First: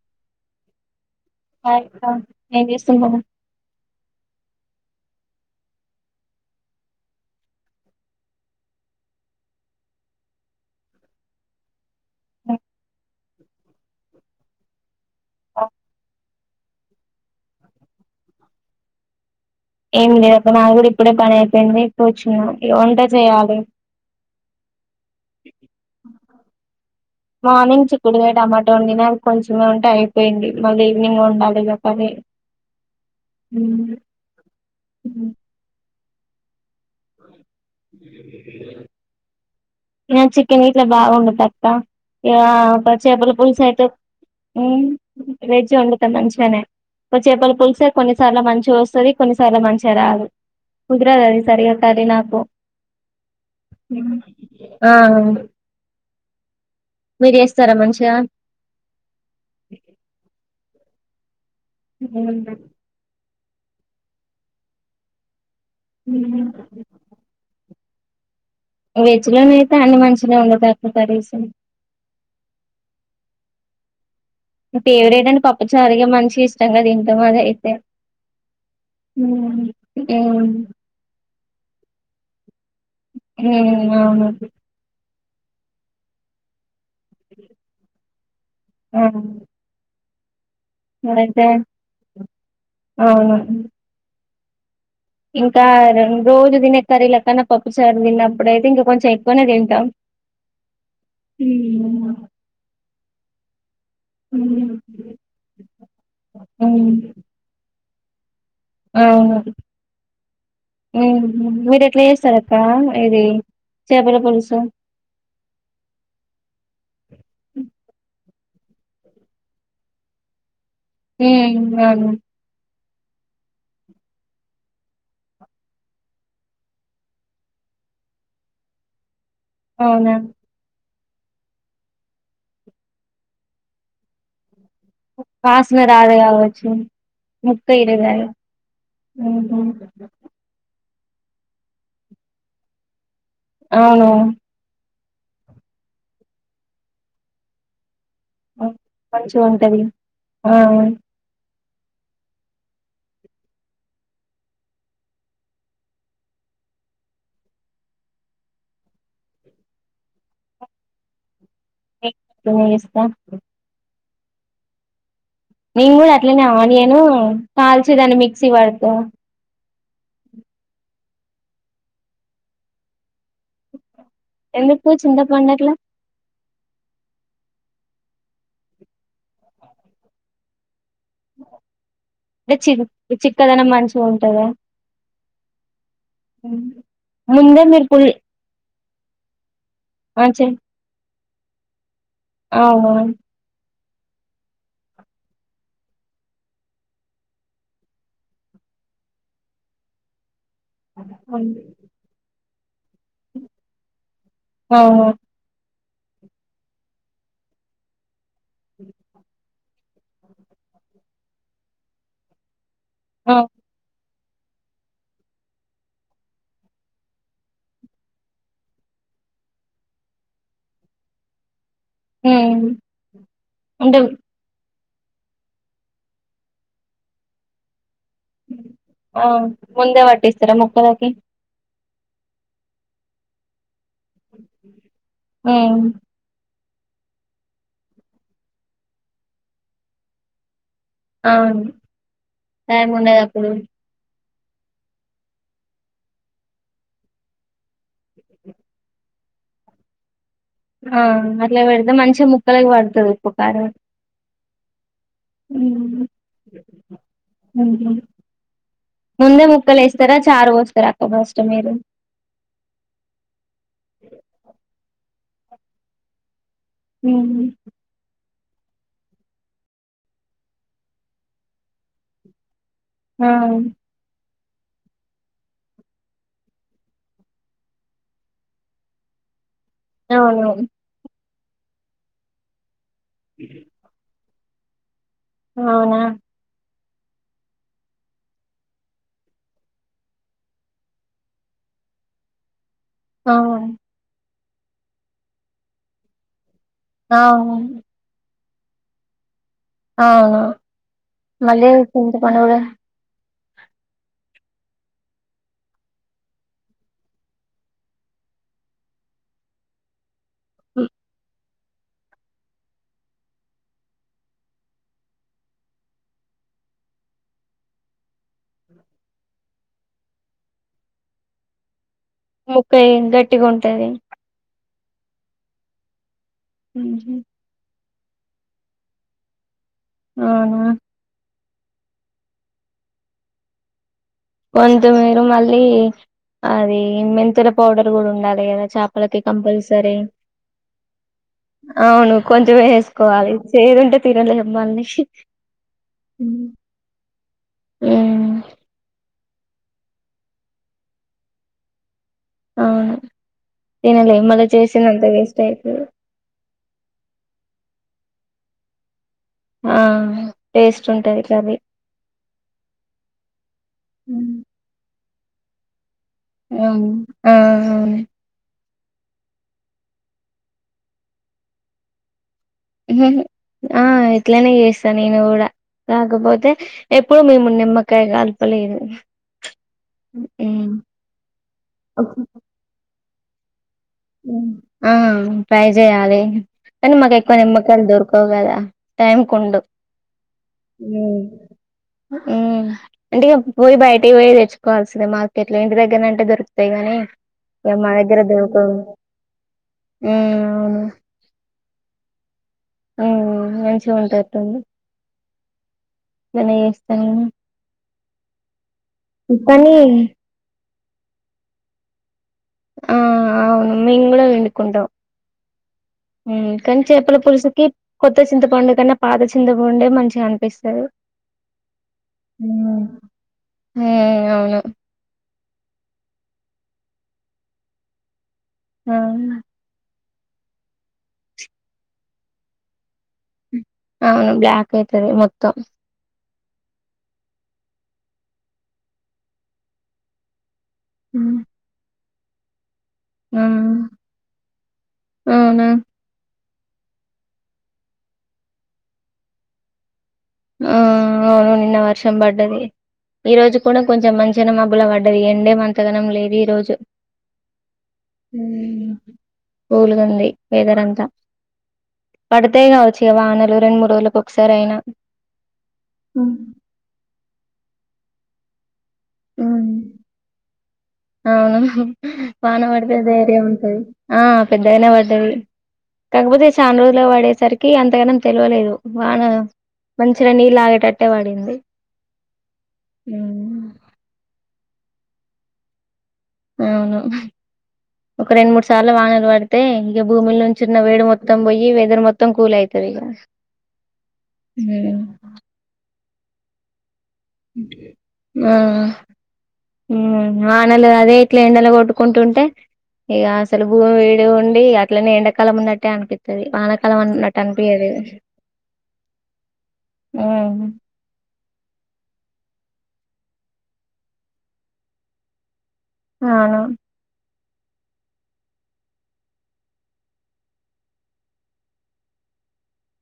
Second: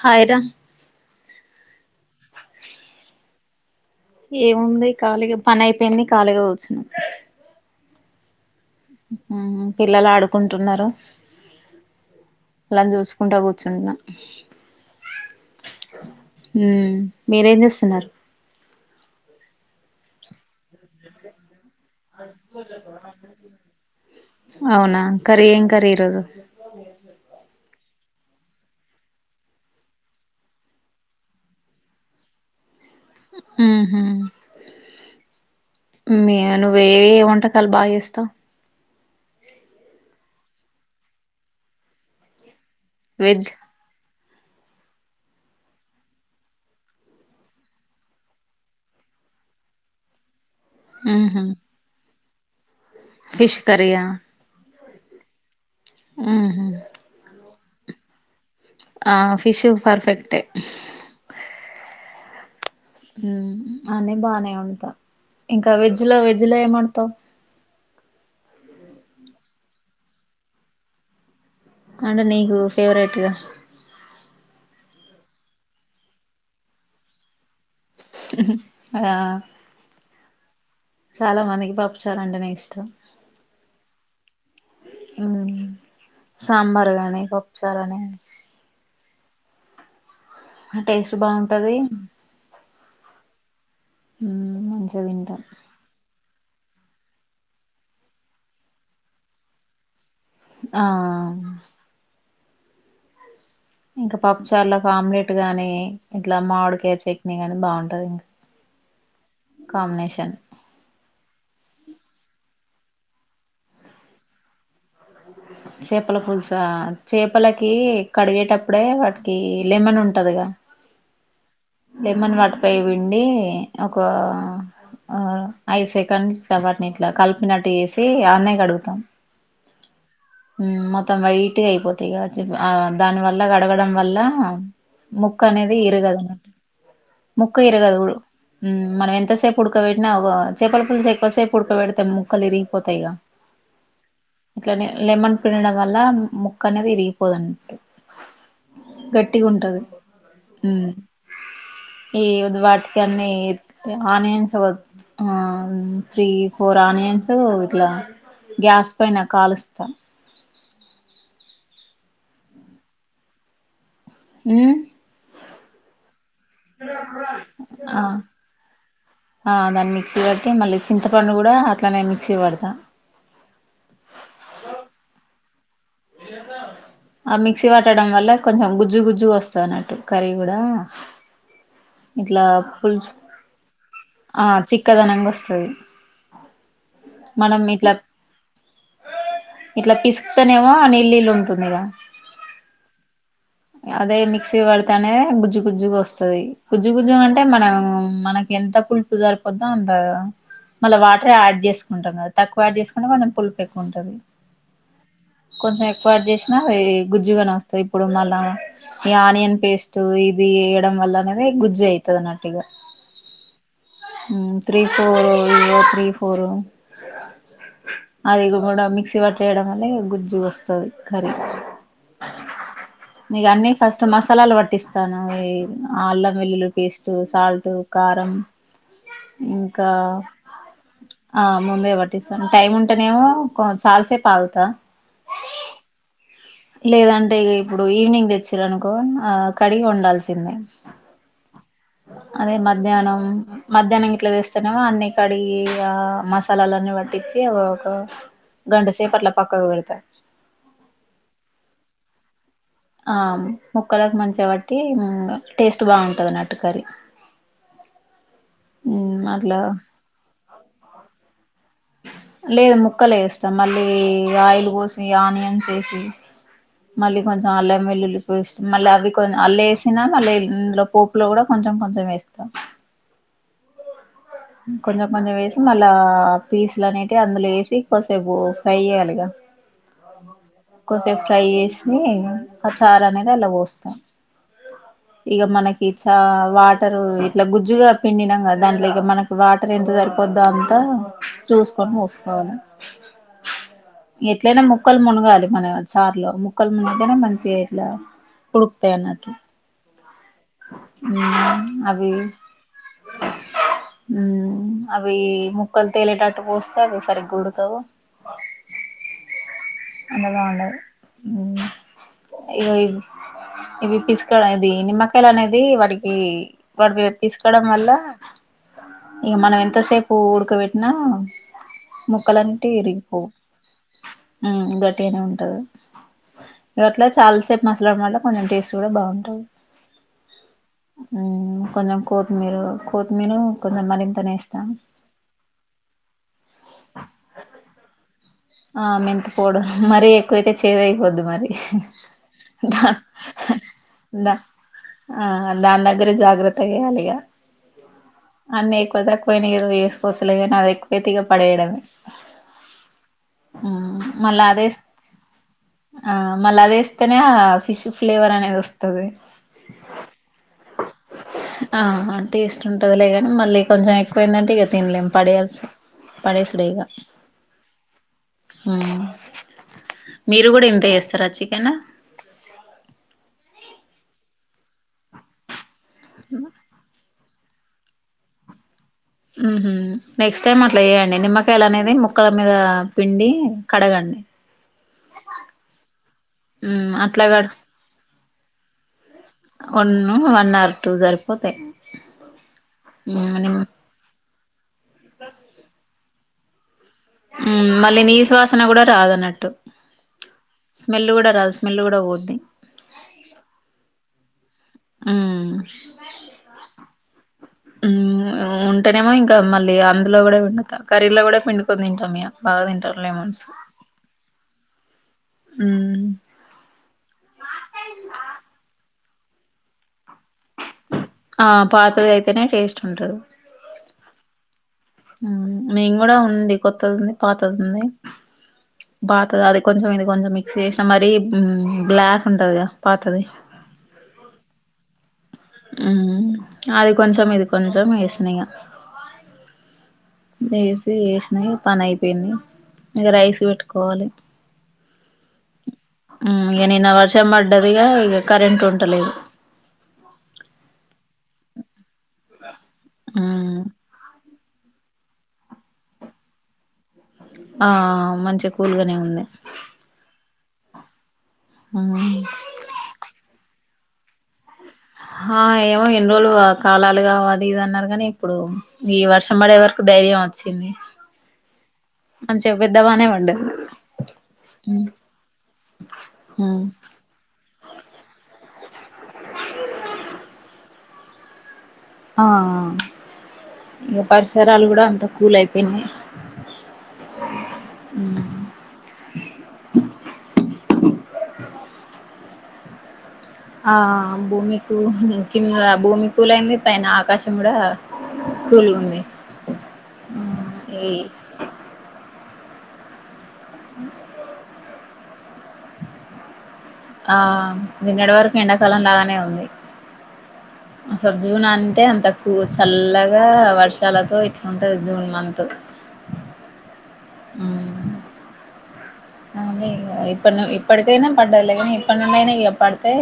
Hi రా hi అక్క ఎమ్ జేస్తున్నవ్ ఏముంది ఖాళీగా పనైపేయింది ఖాళీగా ఊచ్చునమ్ ఉహుమ్ పిల్లలాడుకుంటున్నరు అలాన్ జుసుకుంటా ఊచ్చునా ఉమ్ మీరేం జేస్తున్నరు ఏమ్ లేదు అక్క నాదీ గూడా ఇప్పుడే పనై ఔనా కర్రీ ఏం కర్రీ ఈరోజు మామేసై మాన్నింగ్ చీక్కుగయ్ టమాట వొండినా అద్ కొంచమే ఉంటే ఐపెంది మళ్ళీ ఈవినింగ్ వొండాలి ఇగ కర్రీ ఉమ్ మీ అను వేవేయో వంటకాలు బాగా ఏస్తవ్ నేన్ చికెన్ ఇట్లా బా వొండుతా అక్క ఇగ పచ్ చేపల్ వెజ్ పుల్సు ఐతే నేన్ వెజ్ వొండుత మంచ్ గనే పచ్ చేపల్ పుల్సే కొన్నిసార్ల మంచిగోస్తది కొన్నిసార్ల మంచిగా రాదు కుదరది అది ఉహు సరిగా సరి నాకు ఫిష్ కర్రీయా ఆ ఔను ఊహుమ్ సరే మంచిగా ఆ ఫిషు ఫర్ ఫెక్టే ఉహుమ్ ఉమ్ ఆనే బానే వొంట ఇంకా వెజ్ లో వెజ్ లో ఏమొన్ తవ్ వెజ్ లో నైయితే అన్ని మంచిగనే వొండుతాక్క కర్రీస్సు అంటే నీకు ఫేవరెటు గా పేవరేట్ అంటే పప్పుచారు ఇగ మంచి ఇష్టంగ దింటం అదైతే ఉహు ఆ ఉమ్ ఉమ్ చాలా మందికి పప్పు చారంటేనే ఇష్టం ఔను ఆ సాంబార్ గానీ పప్పు చార్ అని ఆహ్ టేస్టు బాఉంటది ఔను ఊహుమ్ చ్ ఇంకా ఆరోన్ రోజు దినే కర్రీలా కన్నా పప్పుచార్ దిన్నప్పుడైయితే ఇంగ కొంచె ఎక్కునే దింటాం ఆ ఇంకా ఉమ్, పప్పుచార్ల ఆమ్లెట్ గానీ ఇట్లా మావుడుకాయ్ చట్నీ గానీ బాఉంటది ఔను ఉహుమ్ మీర్ ఎట్లా యేస్తరక్క ఆ ఇది చేపల పుల్సు చేపల పుల్సా ఆ చేపలకి కడిగేటప్పుడే వాటికి లెమన్ ఉంటదిగా హేఐనేన్ రాను అండి ఒక అ ఐదు సెకండ్ చబటిని ఇట్లా కలిపినట్టు చేేసి అన్నయ్యకి అడుగుతాం అవునా మొత్తం వైట్గా అయిపోతాయి గావచ్చు ఇగ ఆ దాని వల్ల గడగడం వల్ల ముక్క అనేది వాసన రాదు ఇరుగదు కావచ్చు ముక్క ఇరగదు ఉమ్ మనం ఉహు ఎంతసేపు ఉడకబెట్టినా చేపలు పుల్స ఎక్వసేపు ఉడకబెడతము ముక్కలు విరిగిపోతాయి ఇగ అవును లెమన్ పినడం వల్ల ముక్క అనేది విరిగిపోదం గట్టిగా ఉంటది ఆ మ్ ఈ ఒద్దు వాటకన్ని ఆనియన్స్ వొద్ ఆ మ్ త్రీ ఫోర్ ఆనియన్స్ ఇట్లా గ్యాస్ పైన కాలుస్ తాం ఏ రూమిలిస్తా మ్ నేను గుడా అట్లానే ఆనియను కాల్చి ఆ దాన్ని మిక్సీ పడాత ఆ దాన్ని మిక్సీ పట్టి మళ్ళీ చింతపండు గుడా అట్లానే మిక్సీ వడతా వండట్లే ఆ మిక్సీ వట్టడం వల్ల కొంచెం గుజ్జు గుజ్జుగా వస్తాదన్నట్టు కర్రీ గుడా [unintelligible] ఇట్లా అంటే చి పులుచు చిక్కదనం మంచిగా ఉంటదా ఆ చిక్కదనంగా వస్తాది ముందే మీరు పులి ఇట్లా పిస్కుతానేమో నీళ్లు నీళ్లు ఉంటుందిగా ఓహో అదే మిక్సీ వడతనే గుజ్జు గుజ్జుగా వస్తాది గుజ్జుగుజ్జు అంటే మనం మనకి ఎంత పులుపు సరిపోదో అంతా మళ్ళా వాటర్ యాడ్ చేసుకుంటాం కదా తక్కువ యాడ్ చే [unintelligible] పులుపు ఎక్కువ ఉంటాది అవును కొంచెం ఎ పాడుచేసినా వే గుజ్జుగాని వస్తాయి ఇప్పుడు నళ్ళా ఈ ఆనియన్ పేస్ట్ టు ఇది ఏయడం వల్ల అనేది గుజ్జు ఐతాదన్నట్టుగా ఆ ఊమ్ త్రీ ఫోరు [unintelligible] త్రీ ఫోరు అది గుడా మిక్సీ పట్టేయడం వల్లే గుజ్జుగా వస్తాది కర్రీ ఊమ్ ఇగ అన్నీ ఫస్ట్ మసాలాలు పట్టిస్తాను ఈ అల్లం వెల్లులు పేస్టు సాల్టు కారం ఆ ఇంకా ముందే పట్టిస్తారా ముక్కలకి ఆ ముందే పట్ పట్టిస్తాను టైమ్ ఉంటేనేమో కో చాలాసేపు ఆగుతా ఉమ్ లేదంటే ఇగ ఇప్పుడు ఈవినింగ్ తెచ్చిరు అనుకో ఆ కడిగి వండాల్సిందే అవును అదే టైం మధ్యాహ్నం ఉండదు అప్పుడు మధ్యాహ్నం ఇట్లాతేస్ [unintelligible] నేమో అన్నీ కడిగి ఆ మసాలాలన్నీ పట్టించి ఒక గంటసేపట్లా పక్కకు పెడాతా ఆ అట్లా పెడితే మంచి ముక్కలకి పడతాది ఆ ఉప్పుకారం ముక్కలకు మంచిగా పట్టి టేస్ట్ [unintelligible] బాగుంటది అన్నట్టు కర్రీ ముందే అట్లా ముక్కలు ఏస్తారా చారు పోస్తారా అక్కబస్త లేదు ముక్కలు ఏస్తాం మళ్ళీ ఆయిల్ కోసి ఆనియన్స్ ఏసి మళ్ళీ కొంచెం అల్లం వెల్లులు బేస్ట్ మళ్ళా అవి కొని అలేసినా మళ్ళీ ఇందులో పోపులో కూడా కొంచెం కొంచెం వేస్తాం. ఉమ్. కొంచెం కొంచెం వేసి మళ్ళా పీస్లు అనేటివి అందులో ఏసి కొసేపు ఫ్రై చేయ్యాలిగా. అవును కొసేపు ఫ్రై చేసి ఆ చారు అనేది అండ్ల పోస్తాం. ఇక మనకి అవునా చా వాటరు ఇట్లా గుజ్జుగా పిండినాం కదా దాంట్లో ఇక మన. వాటర్ ఎంత సరిపోద్దో అంతా చూసుకొని పోసుకోవాలి. అవును ఎట్లైనా ముక్కలు మూనగాలి మన చార్లో ముక్కలు మూనిగితేనే మంచిగా ఇట్లా. ఉడుకుతాయన్నట్టు. అవునా మళ్ళీ అవి చింతపండు కూడాన. ఉమ్ అవి ముక్కలు తేలేటట్టు పోస్తే అవి సరిగ్గా ఉడకదు. [unintelligible] అందులో బాగుండదు ఉమ్ ఇగో ఇవి. ఇవి పిసాకడం ఇది నిమ్మకాయలు అనేది వాటికి వాటి మీద పిసాకడం వల్ల. ఇక మనం ఎంతసేపు ఉడకబెట్టినా. ముక్కలంటే ముక్క ఇరిగిపోవు గట్టిగా ఉంటది ఉమ్ గట్. టేనే ఉంటది రోట్లో చాలాసేపు మసాలడం వల్ల కొంచెం టేస్ట్ కూడా బాగుంటది. అవునా. ఉమ్ కొంచెం కొత్తిమీరు కొత్తిమీరు కొంచెం మరింత. కొతిమిర మళ్ళీ అది మెంతుల పౌడర్ కూడా ఉండాలి. కదా ఆహ్ చేపలకి మెంతి పౌడర్ కంపల్సరీ మరీ ఎక్కువైతే చేదు అయిపోద్దీ మరి. అవును కొంచెం వేసుకోవాలి చేదుంటే దా తినలేము మళ్ళీ ఆహ్ దాని దగ్గర ఉమ్ జాగ్రత్త వెయ్యాలి గా. అన్నీ ఎక్కువ తక్కువ అయినవి ఏదో చేసుకోవచ్చులే కానీ అది ఎక్కువైతేగా పడేయడమే. అవును ఉమ్ తినలే మళ్ళ మళ్ళా అదేస్ చేసింది అంత వేస్ట్ అయితుంది. ఇక్కనే ఆహ్ ఫిష్ ఫ్లేవర్ అనేది వస్తది. ఆహ్ ఏ. ఆహ్ టేస్ట్ ఉంటదిలేగాని మళ్ళీ కొంచెం ఎక్కువైందంటే ఇక తినలేము. పడేయల్సి. ఉమ్ ఆహ్. ఉమ్ మీరు కూడా ఇంతే చేస్తారా చికెన్. నేను ఆహ్ ఇట్లనే చేస్తా నేను కూడా రాకపోతే ఎప్. ఇప్పుడు మేము నిమ్మకాయ కలపలేదు. ఉహూ నెక్స్ట్ టైమ్ ఉమ్. అట్లా చేయండి నిమ్మకాయలు అనేది ముక్కల మీద పిండి. కడగండి ఆహ్ ట్రై చేయాలి మ్మ్ కానీ మాకు అట్లా ఎక్కువ కడు నిమ్మకాయలు దొరుకు. దొరకదు కదా టైమ్ కు ఉండావు. వన్ వన్ ఆర్ టూ సరిపోతాయి ఉమ్ అంటే ఇగ మ్మ్ నిమ్ పోయి బయటికి పోయి తేచ్. కావాల్సినవి మార్కెట్ లో ఇంటి దగ్గరుంటే దొరుకుతాయి కానీ. ఉమ్ మళ్ళీ నీస్ వాసన కూడా రాదు. కాదన్నట్టు ఉమ్ స్మెల్ కూడా రాదు స్మెల్ కూడా పోద్ది. ఉమ్ మంచిగుండెటట్టుంది. ఉమ్. వినే చేస్తాను. ఉమ్ ఉంటేనేమో ఇంకా మళ్ళీ అందులో కూడా పిడుతాం కర్రీలో కూడా పిండుకొని తింటాం ఇగ. బాగా ఆ తింటారులే మనసు. అవును మేము కూడా పిండుకుంటాం కానీ చేపల పులుసుకి కొత్త చింతపండుకన్నా. పాత చింతపండే మంచిగానిపిస్తది. ఆ పాతది అయితేనే టేస్ట్ ఉంటది అవును మేము కూడా ఉంది కొత్తది ఉంది పాతదుంది ఆ పాతదది కొంచెం ఇ కొంచెం మిక్స్ చేసిన మరి బ్లాక్ ఉంటది కదా పాతది అవును బ్లాక్ అయితది మొత్ అది కొంచం ఇది కొంచం వేసినగా వేసి వేసినావి పనయిపోయింది ఇంగ రైస్ ఆ పెట్టుకోవాలి అవునా ఇంగ నిన్న వర్షం పడ్డదిగా ఇగ కరెంట్ ఉంటలేదు ఆ అవును నిన్న వర్షం పడ్డది ఈ రోజు కూడా కొంచెం మంచి జన మబ్బులా పడ్డది ఎండే మంతగనం లేదు ఈ రోజు ఆ మంచి కూల్గానే ఉంది ఓలుగుంది వేదరంతా పడితే కావచ్చు ఇగ వానలు రెండు మూడు రోజులకు ఒకసారి అయినా ఆ ఏమో ఎన్ని ఉ రోజులు కాలాలుగా అది ఇది అన్నారు కానీ ఇప్పుడు ఈ వర్షం పడే వరకు ఉ ధైర్యం వచ్చింది అవును మంచిగా వాన పడితే పెద్దవానే ధైర్యం పడ్డది ఉంటది ఆ పెద్దగనే పడ్డది కాకపోతే చాన్ రోజులకు వడేసరి కి అంతగానం తెలువలేదు వాన మంచినె నీళ్ళు ఆగేటట్టే పడింది ఆ హ్మ్. ఇంకా పరిసరాలు కూడా అంత కూల్ అయిపోయినయ్ అవును ఒక రెండు మూడు సార్లు వానలు పడితే ఇగ భూమిల నుంచిన్న వేడు మొత్తం పోయి ఈ వెదర్ మొత్తం కూల్ అయితది గ ఆ భూమికు కింద భూమి పూలయింది పైన ఆకాశ కూడా కూల్గుంది ఆనలు అదే ఇట్లా ఎండలు కొట్టుకుంటుంటే ఇగ అసలు భూమి వీడి ఉండి అట్లనే ఎండకాలం ఉన్నట్టే అనిపిస్తుంది ఆ నిన్నటి వరకు ఎండకాలం లాగానే ఉంది అసలు జీవన అంటే అంత కు చల్లగా వర్షాలతో ఇట్ల ఉంటది జూన్ మంత్ ఆ ఊ ఇప్పు ఇప్పడికైనా పడ్డయి లె గని ఇప్పడినుండి ఐన ఇయ పడితే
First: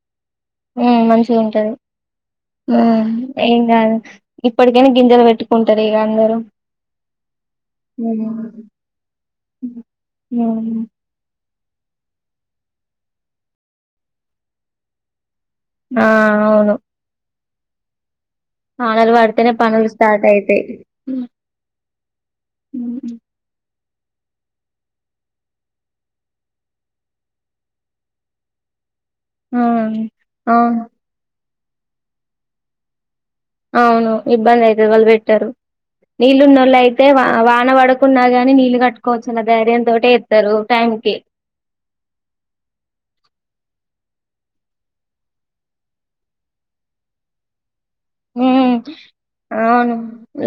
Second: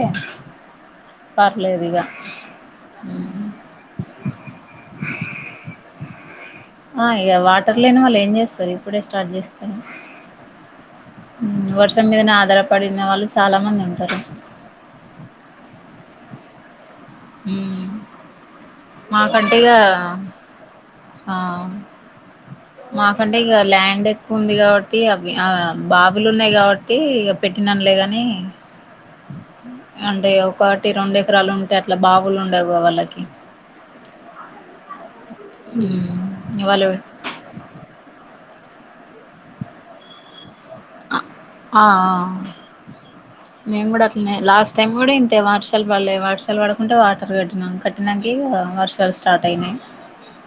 ఉ మంచిగుంటది పర్లేదు ఇక ఉ ఏం కాదు ఇప్పటికైనా గింజలు పెట్టుకుంటరు ఇగ అందరూ ఆ ఇగ వాటర్ లేని వాళ్ళు ఏం చేస్తారు ఇప్పుడే స్టార్ట్ చేస్తరు ఉమ్ వర్షం మీదనే ఆధారపడిన వాళ్ళు చాలా మంది ఉంటారు ఆ అవును ఉ వానలు పడితేనే మాకంటెగా పనులు స్టార్ట్ అయితాయి ఆ మాకంటె ఇగ ల్యాండ్ ఎక్కువ ఉంది కాబట్టి అవి ఆ బాబులు ఉన్నాయి కాబట్టి ఇక పెట్టిననులే గాని ఆ అంటే ఆ ఒకటి రెండు ఎకరాలు ఉంటే అట్లా బావులు ఉండవుగా వాళ్ళకి అవును ఇబ్బందయితది వల్ బెట్ టరు వాళ్ళు నీళ్ళునొల్లైతే వాన పడకున్నా గాని నీ ఇల్లు కట్టుకోవచ్చు అన్న ధైర్యయంతోటేస్తారు ఆ నేను కూడా అట్ టై లాస్ట్ టైం కూడా ఇంతే వర్షాలు పడలేదు వర్షాలు పడుకుంటే వాటర్ కట్టినా క ఉమ్ అవును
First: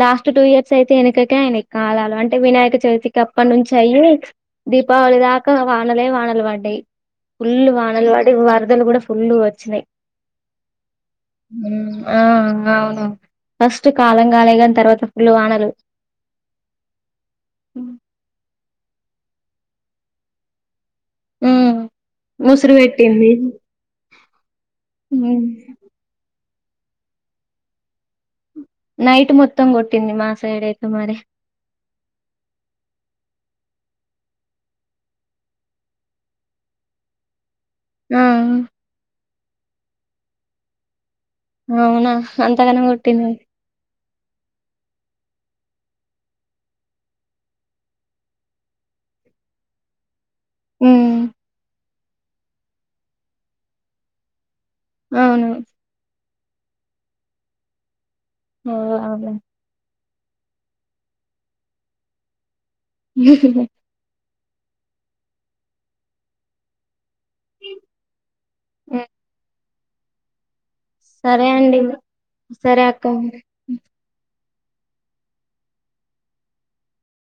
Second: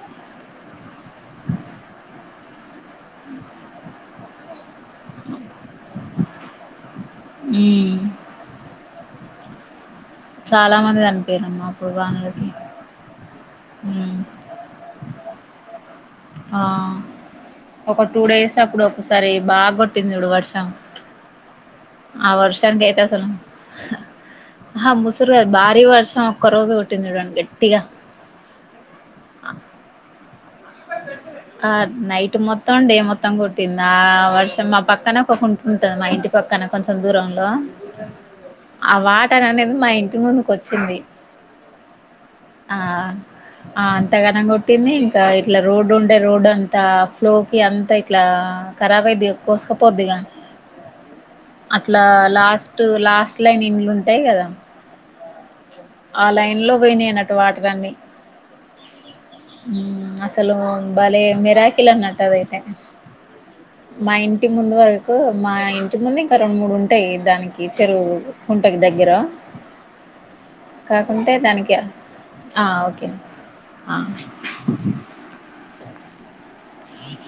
లాస్ట్ టూ ఇయర్స్ అయితే వెనకకే ఆయన కాలాలు అంటే వినాయక చవితికి అప్పటి నుంచి అయ్యి దీపావళి దాకా వానలే వానలు పడాయి ఫుల్ ఉమ్ వానలు పడి వరదలు కూడా ఫుల్ వచ్చినాయి చాలా మంది చనిపోయారుమ్మా అప్పుడు ఆ వానలకీ అవును ఫస్ట్ కాలం కాలే కాని తర్వాత ఫులు వానలు ఆ ఒక టూ డేస్ అప్పుడు ఒకసారి బాగా కొట్టింది చూడు వర్షం ఆ ఆ ముసురు వర్షానికి అయితే అసలు పెట్టింది ఆ ముసురుగాదు భారీ వర్షం ఒక్క రోజు కొట్టింది చూడండి గట్టిగా నైట్ మొత్తం కొటింది మా సైడ్ అయి ఆ నైట్ మొత్తం డే మొత్తం కూ తింద ఆ వర్షం మా పక్కన ఒకంట ఉంటుంది మా ఇంటి పక్కన కొంచెం దూరంలో ఆ తనీ అనేది మా ఇంటి ముందుకు వచ్చింది అవునా అంత ఆ గణం కొట్టింది ఆ అంతగనం కొట్టింది ఇంకా ఇట్లా రోడ్డు ఉండే రోడ్డు అంతా ఫ్లోకి అంతా ఇట్లా కర్బ్ అయిది కోసుకపోద్దిగా ఉమ్ ఇట్లా లాస్ట్ లాస్ట్ లైన్ ఇల్లు ఉంటాయి కదా అవును ఆ లైన్ లో పోయినాయిన్నట్టు వాటరన్ని అవునా ట్ల భలే మిరాకిల్ అన్నట్టే పోయినాయి ఇంటి ముందు వరకు మా ఇంటి ముందు ఇంకా రెండు మూడు ఉంటాయి దానికి చెరువు ఉంటది దగ్గర కాకుంటే సరే దానికి అండి ఆ సరే ఓకే అక్క అక